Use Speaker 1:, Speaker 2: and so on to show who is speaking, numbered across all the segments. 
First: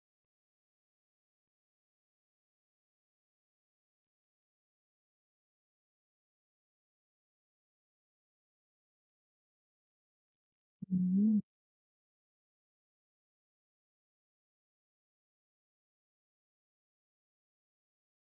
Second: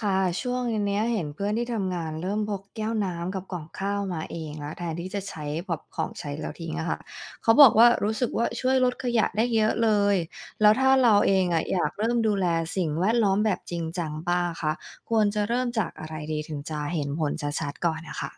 Speaker 1: ค่ะช่วงเนี้ยเห็นเพื่อนที่ทำงานเริ่มพกแก้วน้ำกับกล่องข้าวมาเองแล้วแทนที่จะใช้แบบของใช้แล้วทิ้งอะค่ะเขาบอกว่ารู้สึกว่าช่วยลดขยะได้เยอะเลยแล้วถ้า
Speaker 2: อื
Speaker 1: เราเอง
Speaker 2: ม
Speaker 1: อะอยากเริ่มดูแลสิ่งแวดล้อมแบบจริงจังบ้างคะควรจะเริ่มจากอะไรดีถึงจะเห็นผลชัดๆก่อนนะคะ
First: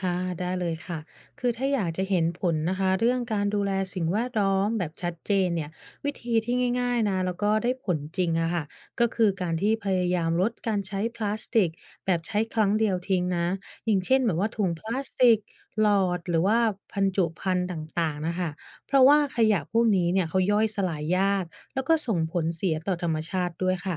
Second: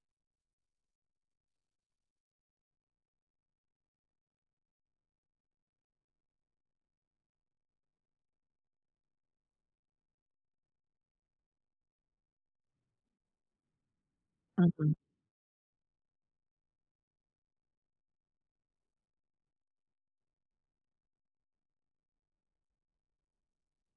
Speaker 2: ค่ะได้เลยค่ะคือถ้าอยากจะเห็นผลนะคะเรื่องการดูแลสิ่งแวดล้อมแบบชัดเจนเนี่ยวิธีที่ง่ายๆนะแล้วก็ได้ผลจริงอะค่ะก็คือการที่พยายามลดการใช้พลาสติกแบบใช้ครั้งเดียวทิ้งนะอย่างเช่นแบบว่าถุงพ
Speaker 1: อื
Speaker 2: ลาสติกหลอดหรือว่าบรรจุภัณฑ์ต่างๆนะค่ะเพราะว่าขยะพวกนี้เนี่ยเขาย่อยสลายยากแล้วก็ส่งผลเสียต่อธรรมชาติด้วยค่ะ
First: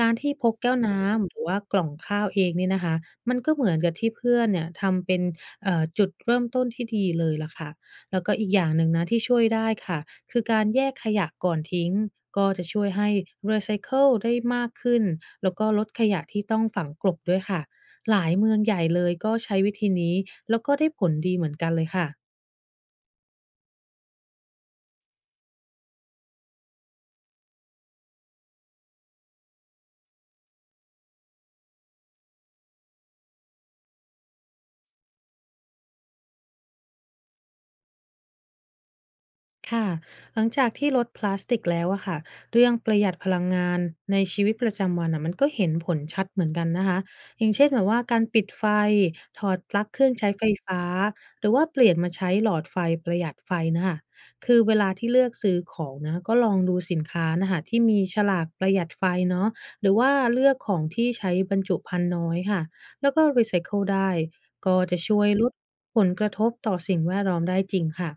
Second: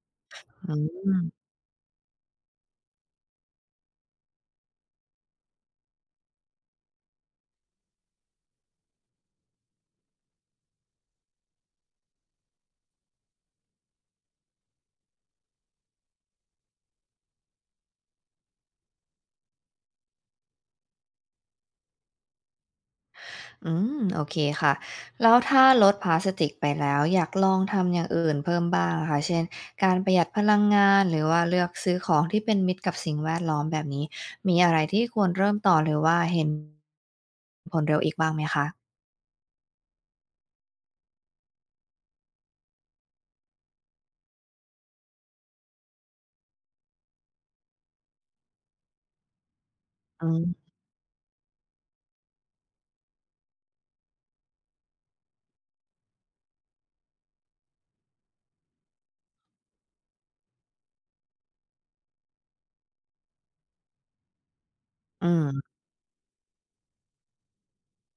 Speaker 2: การที่พกแก้วน้ำหรื
Speaker 1: ม
Speaker 2: อว่ากล่องข้าวเองนี่นะคะ มันก็เหมือนกับที่เพื่อนเนี่ยทำเป็นจุดเริ่มต้นที่ดีเลยล่ะค่ะ แล้วก็อีกอย่างหนึ่งนะที่ช่วยได้ค่ะ คือการแยกขยะก่อนทิ้งก็จะช่วยให้รีไซเคิลได้มากขึ้น แล้วก็ลดขยะที่ต้องฝังกลบด้วยค่ะ หลายเมืองใหญ่เลยก็ใช้วิธีนี้แล้วก็ได้ผลดีเหมือนกันเลยค่ะ
Speaker 1: อืมโอเคค่ะแล้วถ้าลดพลาสติกไปแล้วอยากลองทำอย่างอื่นเพิ่มบ้างอะค่ะเช่นการประหยัดพลังงานหรือว่าเลือกซื้อของที่เป็นมิตรกับสิ่งแวดล้อมแบบนี้มีอะไรที่ควรเริ่มต่อหรือว่าเห็นผลเร็วอีกบ้างไหมคะ
Speaker 2: ค่ะหลังจากที่ลดพลาสติกแล้วอะค่ะเรื่องประหยัดพลังงานในชีวิตประจำวันอะมันก็เห็นผลชัดเหมือนกันนะคะอย่างเช่นแบบว่าการปิดไฟถอดปลั๊กเครื่อง
Speaker 1: อื
Speaker 2: ใช้ไฟ
Speaker 1: ม
Speaker 2: ฟ้าหรือว่าเปลี่ยนมาใช้หลอดไฟประหยัดไฟนะคะคือเวลาที่เลือกซื้อของนะก็ลองดูสินค้านะคะที่มีฉลากประหยัดไฟเนาะหรือว่าเลือกของที่ใช้บรรจุภัณฑ์น้อยค่ะแล้วก็รีไซเคิลได้ก็จะช่ว
Speaker 1: อื
Speaker 2: ยลด
Speaker 1: ม
Speaker 2: ผลกระทบต่อสิ่งแวดล้อมได้จริงค่ะ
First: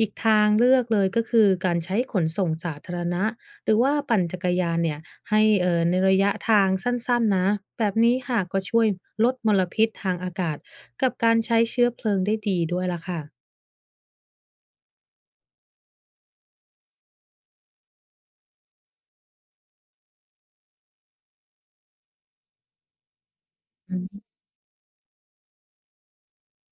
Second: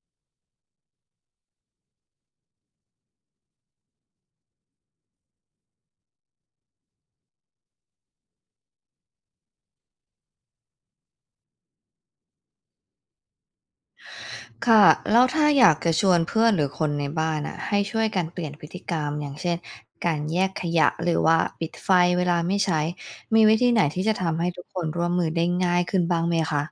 Speaker 2: อีกทางเลือกเลยก็คือการใช้ขนส่งสาธารณะหรือว่าปั่นจักรยานเนี่ยให้ในระยะทางสั้นๆนะแบบนี้ค่ะก็ช่วยลดมลพิษทางอากาศกับการใช้เชื้อเพลิงได้ดีด้วยล่ะค่ะ
Speaker 1: ค่ะแล้วถ้าอยากจะชวนเพื่อนหรือคนในบ้านอ่ะให้ช่วยกันเปลี่ยนพฤติกรรมอย่างเช่นการแยกขยะหรือว่าปิดไฟเวลาไม่ใช้มีวิธีไหนที่จะทำให้ทุกคนร่วมมือได้ง่ายขึ้นบ้างไหมคะ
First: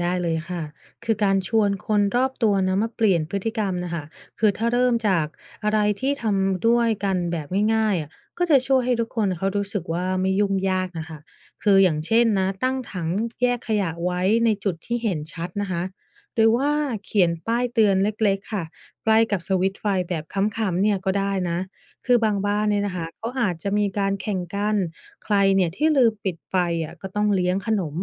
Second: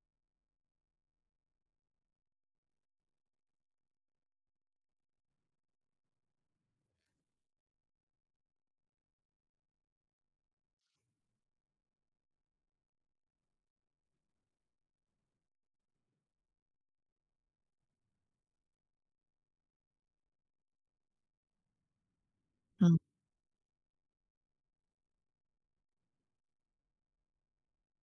Speaker 2: ได้เลยค่ะ คือการชวนคนรอบตัวนะมาเปลี่ยนพฤติกรรมนะคะคือถ้าเริ่มจากอะไรที่ทำด้วยกันแบบง่ายๆอะก็จะช่วยให้ทุกคนเขารู้สึกว่าไม่ยุ่งยากนะคะคืออย่างเช่นนะตั้งถังแยกขยะไว้ในจุดที่เห็นชัดนะคะหรือว่าเขียนป้ายเตือนเล็กๆค่ะ ใกล้กับสวิตช์ไฟแบบขำๆเนี่ยก็ได้นะ คือบางบ้านเนี่ยนะคะเขาอาจจะมีการแข่งกันใครเนี่ยที่ลืมปิดไฟอะก็ต้องเลี้ยงขนม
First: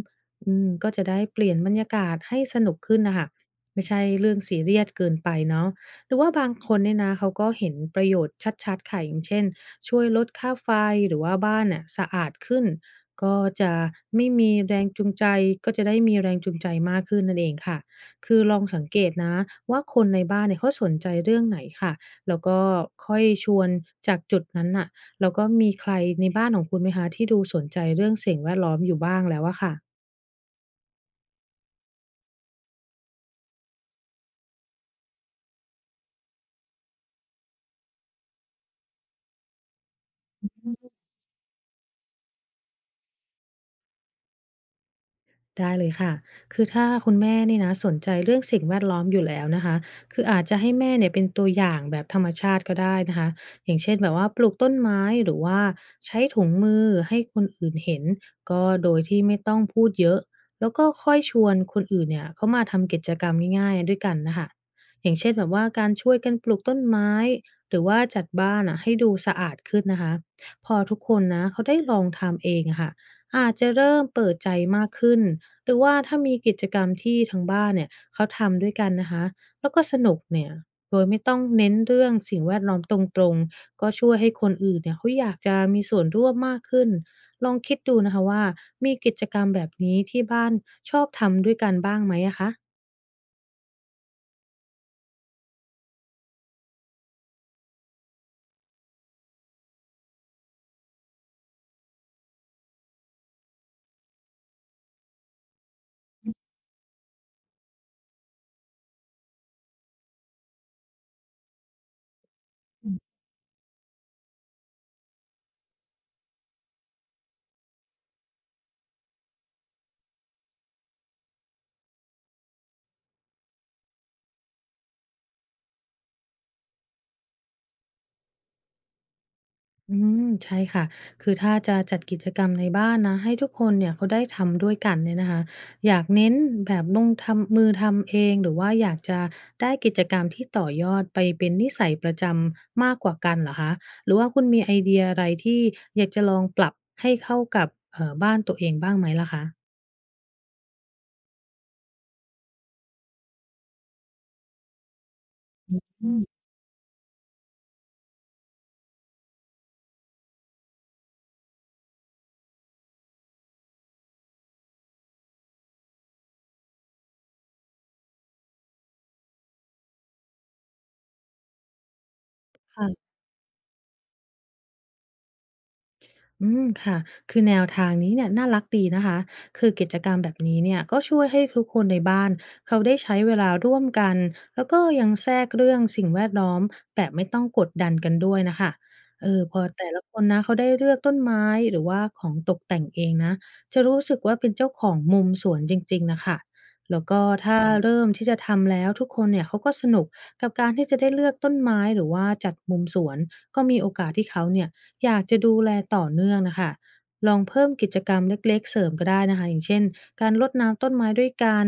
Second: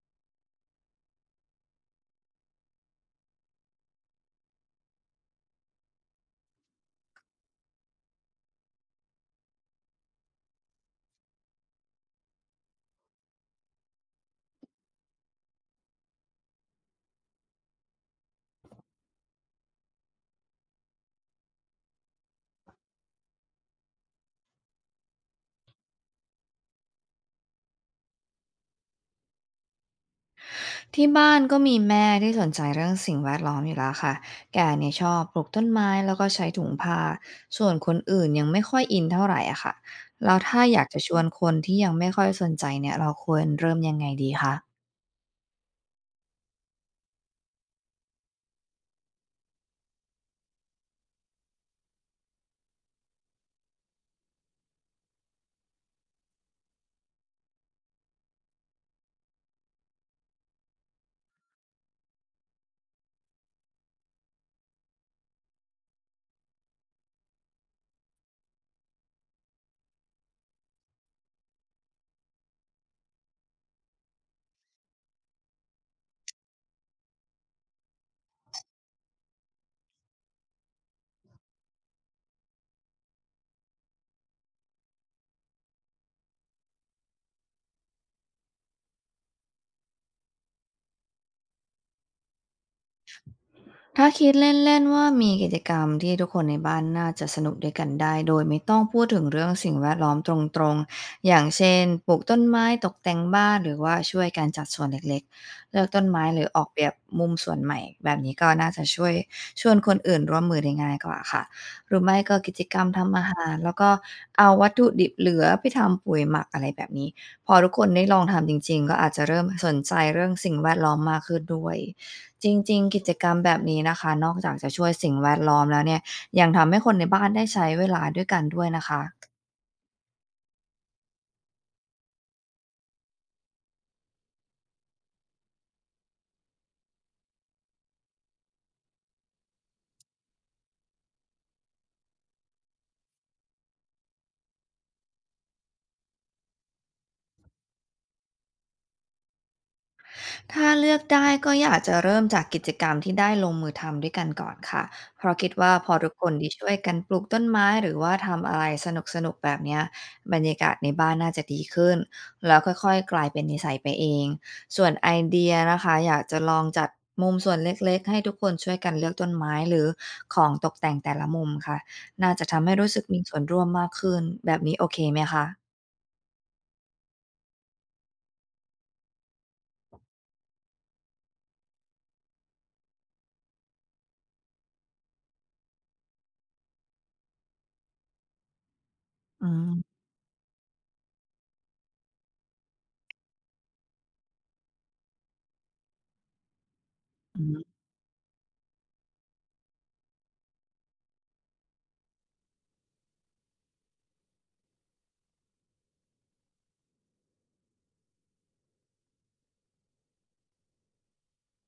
Speaker 2: ก็จะได้เปลี่ยนบรรยากาศให้สนุกขึ้นน่ะค่ะไม่ใช่เรื่องซีเรียสเกินไปเนาะหรือว่าบางคนเนี่ยนะ เขาก็เห็นประโยชน์ชัดๆค่ะอย่างเช่น ช่วยลดค่าไฟหรือว่าบ้านน่ะสะอาดขึ้น ก็จะไม่มีแรงจูงใจ ก็จะได้มีแรงจูงใจมากขึ้นนั่นเองค่ะคือลองสังเกตนะว่าคนในบ้านเนี่ยเขาสนใจเรื่องไหนค่ะแล้วก็ค่อยชวนจากจุดนั้นน่ะแล้วก็มีใครในบ้านของคุณไหมคะที่ดูสนใจเรื่องสิ่งแวดล้อมอยู่บ้างแล้วอะค่ะ
Speaker 1: ที่บ้านก็มีแม่ที่สนใจเรื่องสิ่งแวดล้อมอยู่แล้วค่ะแกเนี่ยชอบปลูกต้นไม้แล้วก็ใช้ถุงผ้าส่วนคนอื่นยังไม่ค่อยอินเท่าไหร่อะค่ะแล้วถ้าอยากจะชวนคนที่ยังไม่ค่อยสนใจเนี่ยเราควรเริ่มยังไงดีคะ
Speaker 2: ได้เลยค่ะ คือถ้าคุณแม่นี่นะสนใจเรื่องสิ่งแวดล้อมอยู่แล้วนะคะคืออาจจะให้แม่เนี่ยเป็นตัวอย่างแบบธรรมชาติก็ได้นะคะอย่างเช่นแบบว่าปลูกต้นไม้หรือว่าใช้ถุงมือให้คนอื่นเห็นก็โดยที่ไม่ต้องพูดเยอะแล้วก็ค่อยชวนคนอื่นเนี่ยเขามาทำกิจกรรมง่ายๆด้วยกันนะคะอย่างเช่นแบบว่าการช่วยกันปลูกต้นไม้หรือว่าจัดบ้านอ่ะให้ดูสะอาดขึ้นนะคะพอทุกคนนะเขาได้ลองทำเองอะค่ะอาจจะเริ่มเปิดใจมากขึ้น หรือว่าถ้ามีกิจกรรมที่ทางบ้านเนี่ยเขาทำด้วยกันนะคะแล้วก็สนุกเนี่ยโดยไม่ต้องเน้นเรื่องสิ่งแวดล้อมตรงๆก็ช่วยให้คนอื่นเนี่ยเขาอยากจะมีส่วนร่วมมากขึ้นลองคิดดูนะคะว่ามีกิจกรรมแบบนี้ที่บ้านชอบทำด้วยกันบ้างไหมอะคะ
Speaker 1: ถ้าคิดเล่นๆว่ามีกิจกรรมที่ทุกคนในบ้านน่าจะสนุกด้วยกันได้โดยไม่ต้องพูดถึงเรื่องสิ่งแวดล้อมตรงๆอย่างเช่นปลูกต้นไม้ตกแต่งบ้านหรือว่าช่วยการจัดสวนเล็กๆเลือกต้นไม้หรือออกแบบมุมสวนใหม่แบบนี้ก็น่าจะช่วยชวนคนอื่นร่วมมือได้ง่ายกว่าค่ะหรือไม่ก็กิจกรรมทำอาหารแล้วก็เอาวัตถุดิบเหลือไปทำปุ๋ยหมักอะไรแบบนี้พอทุกคนได้ลองทำจริงๆก็อาจจะเริ่มสนใจเรื่องสิ่งแวดล้อมมากขึ้นด้วย จริงๆ กิจกรรมแบบนี้นะคะ นอกจากจะช่วยสิ่งแวดล้อมแล้วเนี่ยยังทำให้คนในบ้านได้ใช้เวลาด้วยกันด้วยนะคะ
Speaker 2: อืมใช่ค่ะคือถ้าจะจัดกิจกรรมในบ้านนะให้ทุกคนเนี่ยเขาได้ทำด้วยกันเนี่ยนะคะอยากเน้นแบบลงทำมือทำเองหรือว่าอยากจะได้กิจกรรมที่ต่อยอดไปเป็นนิสัยประจำมากกว่ากันเหรอคะหรือว่าคุณมีไอเดียอะไรที่อยากจะลองปรับให้เข้ากับบ้านตัวเองบ้างไหมล่ะคะ
Speaker 1: ถ้าเลือกได้ก็อยากจะเริ่มจากกิจกรรมที่ได้ลงมือทำด้วยกันก่อนค่ะเพราะคิดว่าพอทุ
Speaker 2: อื
Speaker 1: กคน
Speaker 2: ม
Speaker 1: ที่ช่วยกันปลูกต้นไม้หรือว่าทำอะไรสนุกๆแบบเนี้ยบรรยากาศในบ้านน่าจะดีขึ้นแล้วค่อยๆกลายเป็นนิสัยไปเองส่วนไอเดียนะคะอยากจะลองจัดมุมส่วนเล็กๆให้ทุกคนช่วยกันเลือกต้นไม้หรือของตกแต่งแต่ละมุมค่ะน่าจะทำให้รู้สึก
Speaker 2: ค่ะ
Speaker 1: มีส่วนร่วมมากขึ้นแบบนี้โอเคไหมคะ
Speaker 2: อืมค่ะคือแนวทางนี้เนี่ยน่ารักดีนะคะคือกิจกรรมแบบนี้เนี่ยก็ช่วยให้ทุกคนในบ้านเขาได้ใช้เวลาร่วมกัน แล้วก็ยังแทรกเรื่องสิ่งแวดล้อมแบบไม่ต้องกดดันกันด้วยนะคะ
Speaker 1: อื
Speaker 2: พอ
Speaker 1: ม
Speaker 2: แต่ละคนนะเขาได้เลือกต้นไม้หรือว่าของตกแต่งเองนะจะรู้สึกว่าเป็นเจ้าของมุมสวนจริงๆนะคะแล้วก็ถ้าเริ่มที่จะทำแล้วทุกคนเนี่ยเขาก็สนุกกับการที่จะได้เลือกต้นไม้หรือว่าจัดมุมสวนก็มีโอกาสที่เขาเนี่ย อยากจะดูแลต่อเนื่องนะคะ ลองเพิ่มกิจกรรมเล็กๆเสริมก็ได้นะคะ อย่างเช่น การรดน้ำต้นไม้ด้วยกัน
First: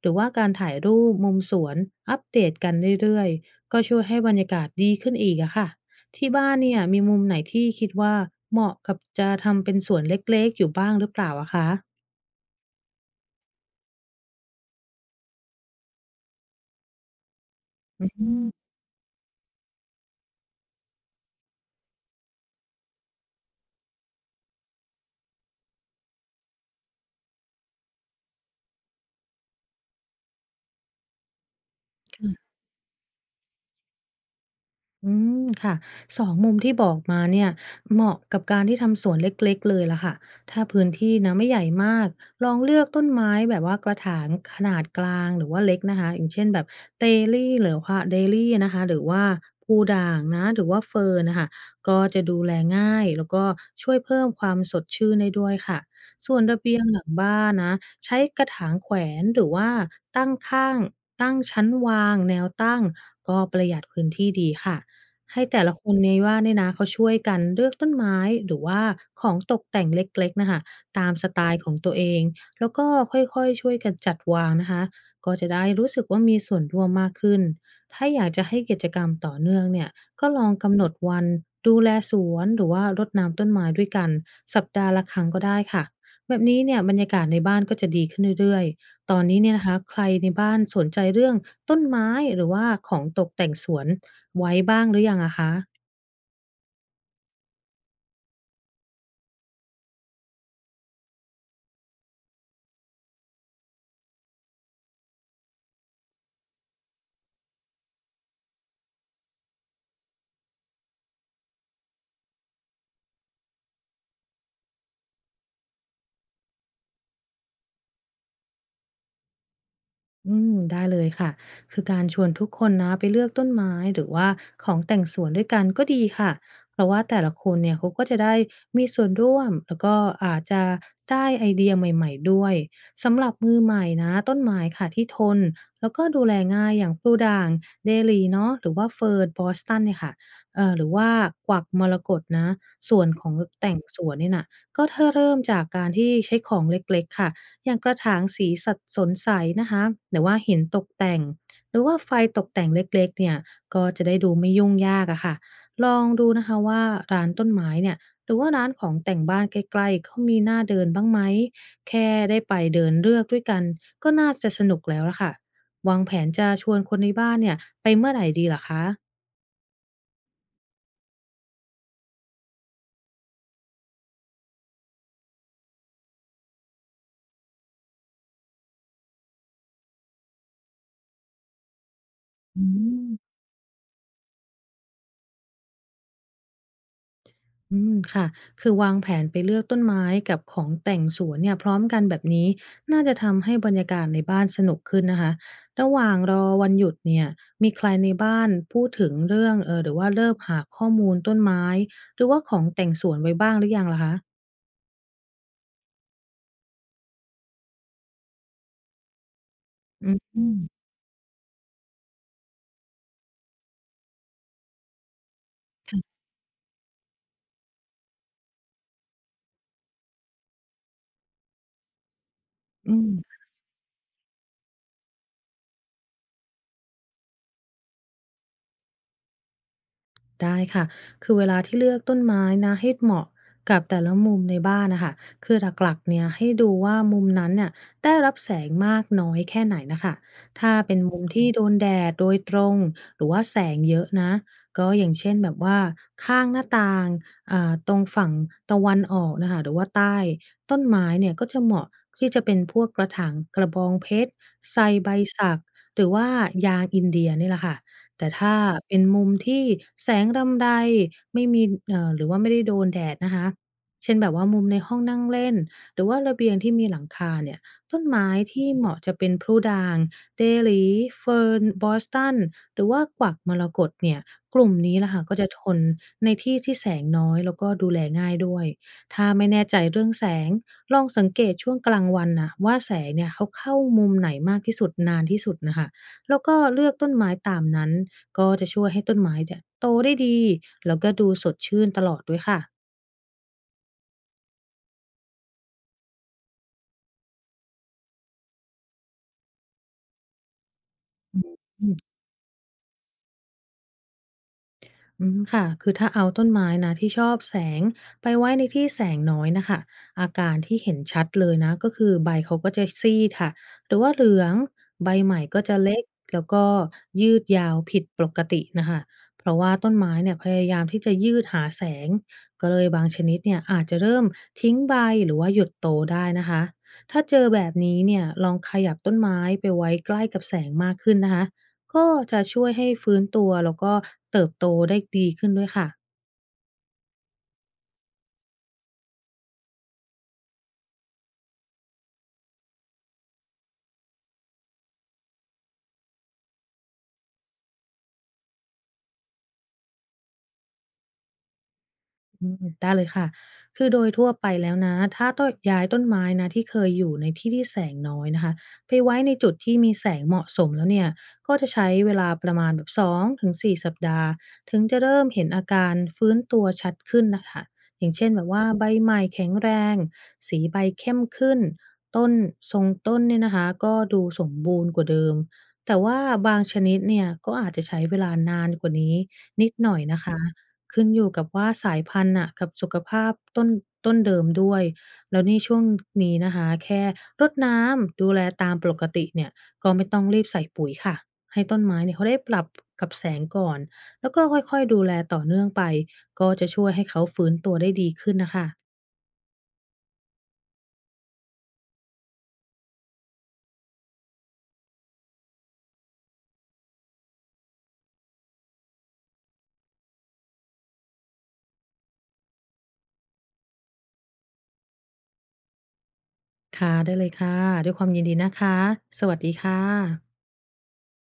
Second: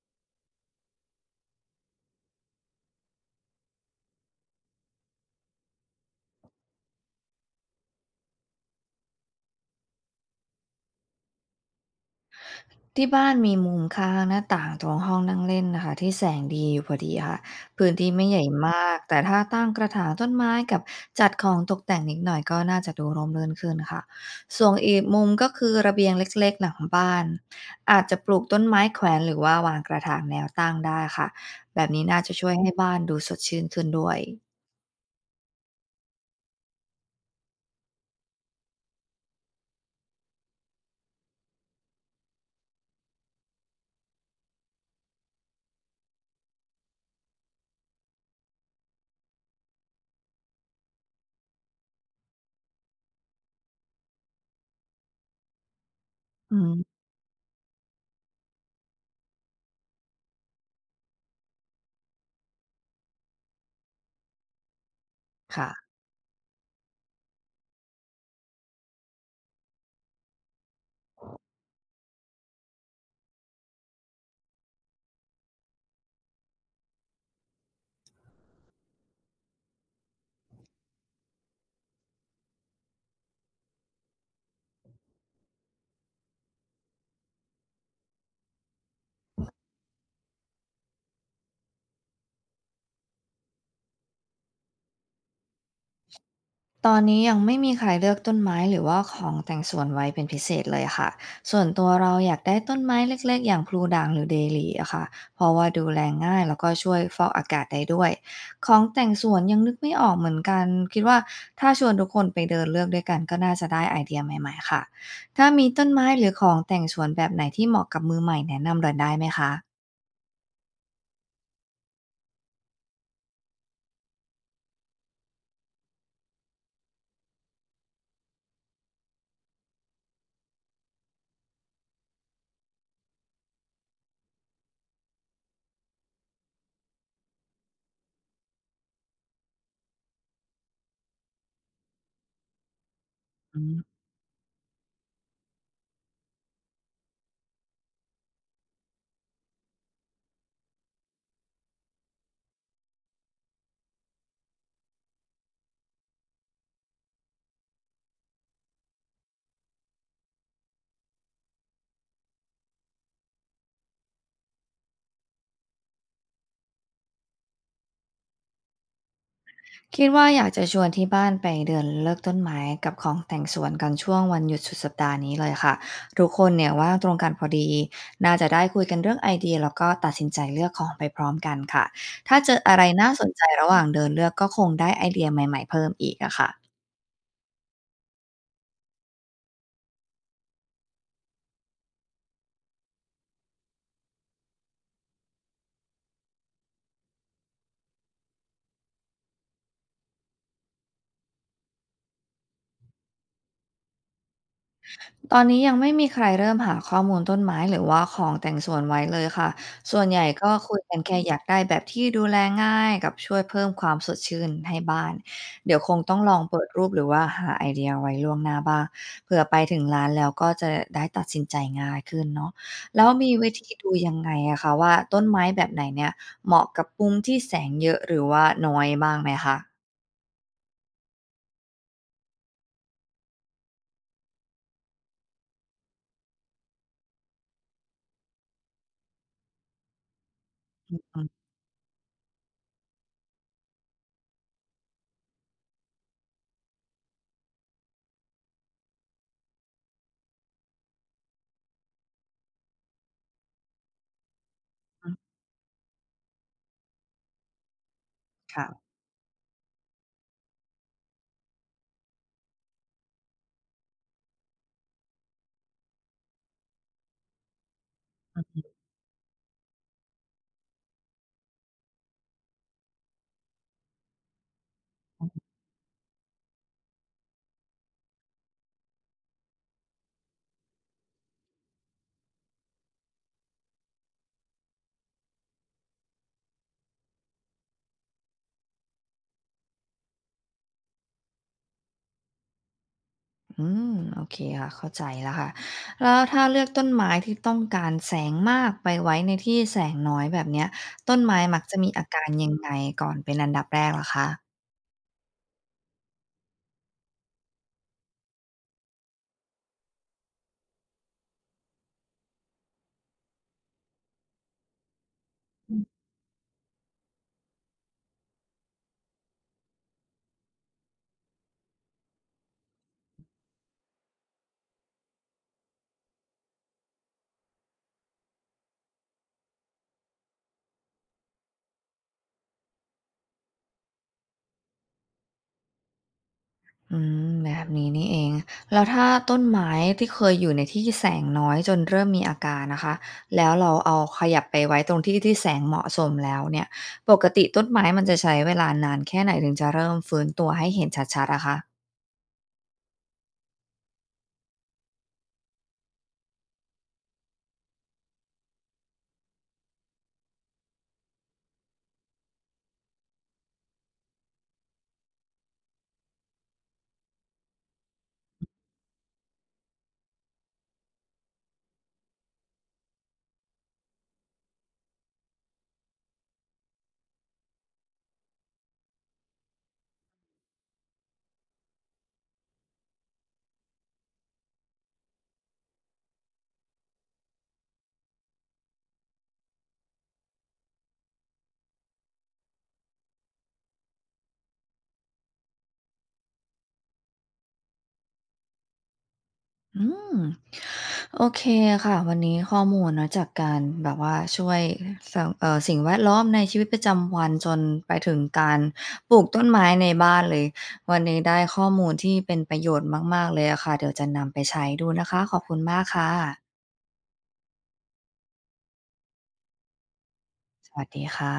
Speaker 2: หรือว่าการถ่ายรูปมุมสวน อัปเดตกันเรื่อยๆ ก็ช่วยให้บรรยากาศดีขึ้นอีกอะค่ะที่บ้านเนี่ยมีมุมไหนที่คิดว่าเหมาะกับจะทำเป็นสวนเล็กๆ อยู่บ้างหรือเปล่าอะคะ
Speaker 1: ที่บ้านมีมุมข้างหน้าต่างตรงห้องนั่งเล่นนะค่ะที่แสงดีอยู่พอดีค่ะพื้น
Speaker 2: อื
Speaker 1: ที่ไม่ใหญ่
Speaker 2: ม
Speaker 1: มากแต่ถ้าตั้งกระถางต้นไม้กับจัดของตกแต่งนิดหน่อยก็น่าจะดูร่มรื่นขึ้นค่ะส่วนอีกมุมก็คือระเบียงเล็กๆหลังบ้านอาจจะปลูกต้นไม้แขวนหรือว่าวางกระถางแนวตั้งได้ค่ะแบบนี้น่าจะช่วยให้บ้านดูสดชื่นขึ้นด้วย
Speaker 2: อืมค่ะ2มุมที่บอกมาเนี่ยเหมาะกับการที่ทำสวนเล็กๆเลยล่ะค่ะถ้าพื้นที่นะไม่ใหญ่มากลองเลือกต้นไม้แบบว่ากระถางขนาดกลางหรือว่าเล็กนะคะอย่างเช่นแบบเตลี่หรือว่าเดลี่นะคะหรือว่าพูด่างนะหรือว่าเฟิร์นน่ะค่ะก็จะดูแลง่ายแล้วก็ช่วยเพิ่มความสดชื่นได้ด้วยค่ะส่วน
Speaker 1: อื
Speaker 2: ระเบีย
Speaker 1: ม
Speaker 2: งหลังบ้านนะใช้กระถางแขวนหรือว่าตั้งข้างตั้งชั้นวางแนวตั้งก็ประหยัดพื้นที่ดีค่ะ ให้แต่
Speaker 1: ค่ะ
Speaker 2: ละคนในว่าเนี่ยนะเขาช่วยกันเลือกต้นไม้หรือว่าของตกแต่งเล็กๆนะคะตามสไตล์ของตัวเองแล้วก็ค่อยๆช่วยกันจัดวางนะคะก็จะได้รู้สึกว่ามีส่วนร่วมมากขึ้นถ้าอยากจะให้กิจกรรมต่อเนื่องเนี่ยก็ลองกำหนดวันดูแลสวนหรือว่ารดน้ำต้นไม้ด้วยกันสัปดาห์ละครั้งก็ได้ค่ะแบบนี้เนี่ยบรรยากาศในบ้านก็จะดีขึ้นเรื่อยๆตอนนี้เนี่ยนะคะใครในบ้านสนใจเรื่องต้นไม้หรือว่าของตกแต่งสวน ไว้บ้างหรือยังอะคะ
Speaker 1: ตอนนี้ยังไม่มีใครเลือกต้นไม้หรือว่าของแต่งสวนไว้เป็นพิเศษเลยค่ะส่วนตัวเราอยากได้ต้นไม้เล็กๆอย่างพลูด่างหรือเดลี่อะค่ะเพราะว่าดูแลง่ายแล้วก็ช่วยฟอกอากาศได้ด้วยของแต่งสวนยังนึกไม่ออกเหมือนกันคิดว่าถ้าชวนทุกคนไปเดินเลือกด้วยกันก็น่าจะได้ไอเดียใหม่ๆค่ะถ้ามีต้นไม้หรือของแต่งสวนแบบไหนที่เหมาะกับมือใหม่แนะนำเราได้ไหมคะ
Speaker 2: อืมได้เลยค่ะคือการชวนทุกคนนะไปเลือกต้นไม้หรือว่าของแต่งสวนด้วยกันก็ดีค่ะ เพราะว่าแต่ละคนเนี่ยเขาก็จะได้มีส่วนร่วมแล้วก็อาจจะได้ไอเดียใหม่ๆด้วยสำหรับมือใหม่นะต้นไม้ค่ะที่ทนแล้วก็ดูแลง่ายอย่างพลูด่างเดหลี่เนาะหรือว่าเฟิร์นบอสตันเนี่ยค่ะหรือว่ากวักมรกตนะส่วนของ
Speaker 1: อื
Speaker 2: แต่ง
Speaker 1: ม
Speaker 2: สวนเนี่ยน่ะก็ถ้าเริ่มจากการที่ใช้ของเล็กๆค่ะ อย่างกระถางสีสัดสนใสนะคะหรือว่าหินตกแต่งหรือว่าไฟตกแต่งเล็กๆเนี่ยก็จะได้ดูไม่ยุ่งยากอะค่ะลองดูนะคะว่าร้านต้นไม้เนี่ยหรือว่าร้านของแต่งบ้านใกล้ๆเขามีหน้าเดินบ้างไหมแค่ได้ไปเดินเลือกด้วยกันก็น่าจะสนุกแล้วละค่ะวางแผนจะชวนคนในบ้านเนี่ยไปเมื่อไหร่ดีลหรคะ
Speaker 1: คิดว่าอยากจะชวนที่บ้านไปเดินเลือกต้นไม้กับของแต่งสวนกันช่วงวันหยุดสุดสัปดาห์นี้เลยค่ะทุกคนเนี่ยว่างตรงกันพอดีน่าจะได้คุยกันเรื่องไอเดียแล้วก็ตัดสินใจเลือกของไปพร้อมกันค่ะถ้าเจอ
Speaker 2: อื
Speaker 1: อะไรน่าสน
Speaker 2: ม
Speaker 1: ใจระหว่างเดินเลือกก็คงได้ไอเดียใหม่ๆเพิ่มอีกอะค่ะ
Speaker 2: อืมค่ะคือวางแผนไปเลือกต้นไม้กับของแต่งสวนเนี่ยพร้อมกันแบบนี้น่าจะทำให้บรรยากาศในบ้านสนุกขึ้นนะคะระหว่างรอวันหยุดเนี่ยมีใครในบ้านพูดถึงเรื่องหรือว่าเริ่มหาข้อมูลต้นไม้หรือว่าของแต่งสวนไว้บ้างหรือยังล่ะคะ
Speaker 1: ตอนนี้ยังไม่มีใครเริ่มหาข้อมูลต้นไม้หรือว่าของแต่งสวนไว้เลยค่ะ ส่วน
Speaker 2: อื
Speaker 1: ให
Speaker 2: ม
Speaker 1: ญ่
Speaker 2: อ
Speaker 1: ก็คุยกันแค่อยากได้แบบที่ดูแลง่ายกับช่วยเพิ่มความสดชื่นให้บ้าน เดี๋ยวคงต้องลองเปิดรูปหรือว่าหาไอเดียไว้ล่วงหน้าบ้าง เผื่อไปถึงร้านแล้วก็จะได้ตัดสินใจง่ายขึ้นเนาะ
Speaker 2: ื
Speaker 1: แล้วมี
Speaker 2: ม
Speaker 1: วิธีดูยังไงอะคะว่าต้นไม้แบบไหนเนี่ยเหมาะกับมุมที่แสงเยอะหรือว่าน้อยบ้างไหมคะ
Speaker 2: ได้ค่ะคือเวลาที่เลือกต้นไม้นะให้เหมาะกับแต่ละมุมในบ้านนะคะคือหลักๆเนี่ยให้ดูว่ามุมนั้นเนี่ยได้รับแสงมากน้อยแค่ไหนนะคะถ้าเป็นมุมที่โดนแดดโดยตรงหรือว่าแสงเยอะนะก็อย่างเช่นแบบว่าข้างหน้าต่างตรงฝั่งตะวันออกนะคะหรือว่าใต้ต้นไม้เนี่ยก็จะเหมาะที่จะเป็นพวกกระถางกระบองเพชรใส่
Speaker 1: อื
Speaker 2: ใบ
Speaker 1: ม
Speaker 2: สักหรือว่ายางอินเดียนี่แหละค่ะ แต่ถ้า
Speaker 1: ค่ะ
Speaker 2: เป็นมุมที่แสงรำไรไม่มีหรือว่าไม่ได้โดนแดดนะคะเช่นแบบว่ามุมในห้องนั่งเล่นหรือว่าระเบียงที่มีหลังคาเนี่ยต้นไม้ที่เหมาะจะเป็นพลูด่างเดหลีเฟิร์นบอสตันหรือว่ากวักมรกตเนี่ยกลุ่มนี้ล่ะค่ะก็จะทนในที่ที่แสงน้อยแล้วก็ดูแลง่ายด้วยถ้าไม่แน่ใจเรื่องแสงลองสังเกตช่วงกลางวันน่ะว่าแสงเนี่ยเขาเข้ามุมไหนมากที่สุดนานที่สุดน่ะค่ะแล้วก็เลือกต้นไม้ตามนั้น ก็จะช่วยให้ต้นไม้เนี่ยโตได้ดีแล้วก็ดูสดชื่นตลอดด้วยค่ะ
Speaker 1: อืมโอเคค่ะเข้าใจแล้วค่ะแล้วถ้าเลือกต้นไม้ที่ต้องการแสงมากไปไว้ในที่แสงน้อยแบบเนี้ยต้นไม้มักจะมีอาการยังไงก่อนเป็นอันดับแรกเหรอคะ
Speaker 2: อืมค่ะคือถ้าเอาต้นไม้นะที่ชอบแสงไปไว้ในที่แสงน้อยนะคะอาการที่เห็นชัดเลยนะก็คือใบเขาก็จะซีดค่ะหรือว่าเหลืองใบใหม่ก็จะเล็กแล้วก็ยืดยาวผิดปกตินะคะเพราะว่าต้นไม้เนี่ยพยายามที่จะยืดหาแสงก็เลยบางชนิดเนี่ยอาจจะเริ่มทิ้งใบหรือว่าหยุดโตได้นะคะถ้าเจอแบบนี้เนี่ยลองขยับต้นไม้ไปไว้ใกล้กับแสงมากขึ้นนะคะ ก็จะช่วยให้ฟื้นตัวแล้วก็เติบโตได้ดีขึ้นด้วยค่ะ
Speaker 1: อืมแบบนี้นี่เองแล้วถ้าต้นไม้ที่เคยอยู่ในที่แสงน้อยจนเริ่มมีอาการนะคะแล้วเราเอาขยับไปไว้ตรงที่ที่แสงเหมาะสมแล้วเนี่ยปกติต้นไม้มันจะใช้เวลานานแค่ไหนถึงจะเริ่มฟื้นตัวให้เห็นชัดๆอะคะ
Speaker 2: อืมได้เลยค่ะ คือโดยทั่วไปแล้วนะ ถ้าต้องย้ายต้นไม้นะที่เคยอยู่ในที่ที่แสงน้อยนะคะ ไปไว้ในจุดที่มีแสงเหมาะสมแล้วเนี่ย ก็จะใช้เวลาประมาณแบบ2-4สสัปดาห์ ถึงจะเริ่มเห็นอาการฟื้นตัวชัดขึ้นน่ะค่ะอย่างเช่นแบบว่าใบใหม่แข็งแรง สีใบเข้มขึ้น ต้นทรงต้นเนี่ยนะคะก็ดูสมบูรณ์กว่าเดิม แต่ว่าบางชนิดเนี่ยก็อาจจะใช้เวลานานกว่านี้นิดหน่อยนะคะ ขึ้นอยู่กับว่าสายพันธุ์น่ะกับสุขภาพต้นต้นเดิมด้วยแล้วนี่ช่วงนี้นะคะแค่รดน้ำดูแลตามปกติเนี่ยก็ไม่ต้องรีบใส่ปุ๋ยค่ะให้ต้นไม้เนี่ยเขาได้ปรับกับแสงก่อนแล้วก็ค่อยๆดูแลต่อเนื่องไปก็จะช่วยให้เขาฟื้นตัวได้ดีขึ้นน่ะค่ะ
Speaker 1: อืมโอเคค่ะวันนี้ข้อมูลเนาะจากการแบบว่าช่วยสังเอ่อสิ่งแวดล้อมในชีวิตประจำวันจนไปถึงการปลูกต้นไม้ในบ้านเลยวันนี้ได้ข้อมูลที่เป็นประโยชน์มากๆเลยอะค่ะเดี๋ยวจะนำไปใช้ดูนะคะขอบคุณมากค่ะ
Speaker 2: ค่ะได้เลยค่ะด้วยความยินดีนะคะสวัสดีค่ะ
Speaker 1: สวัสดีค่ะ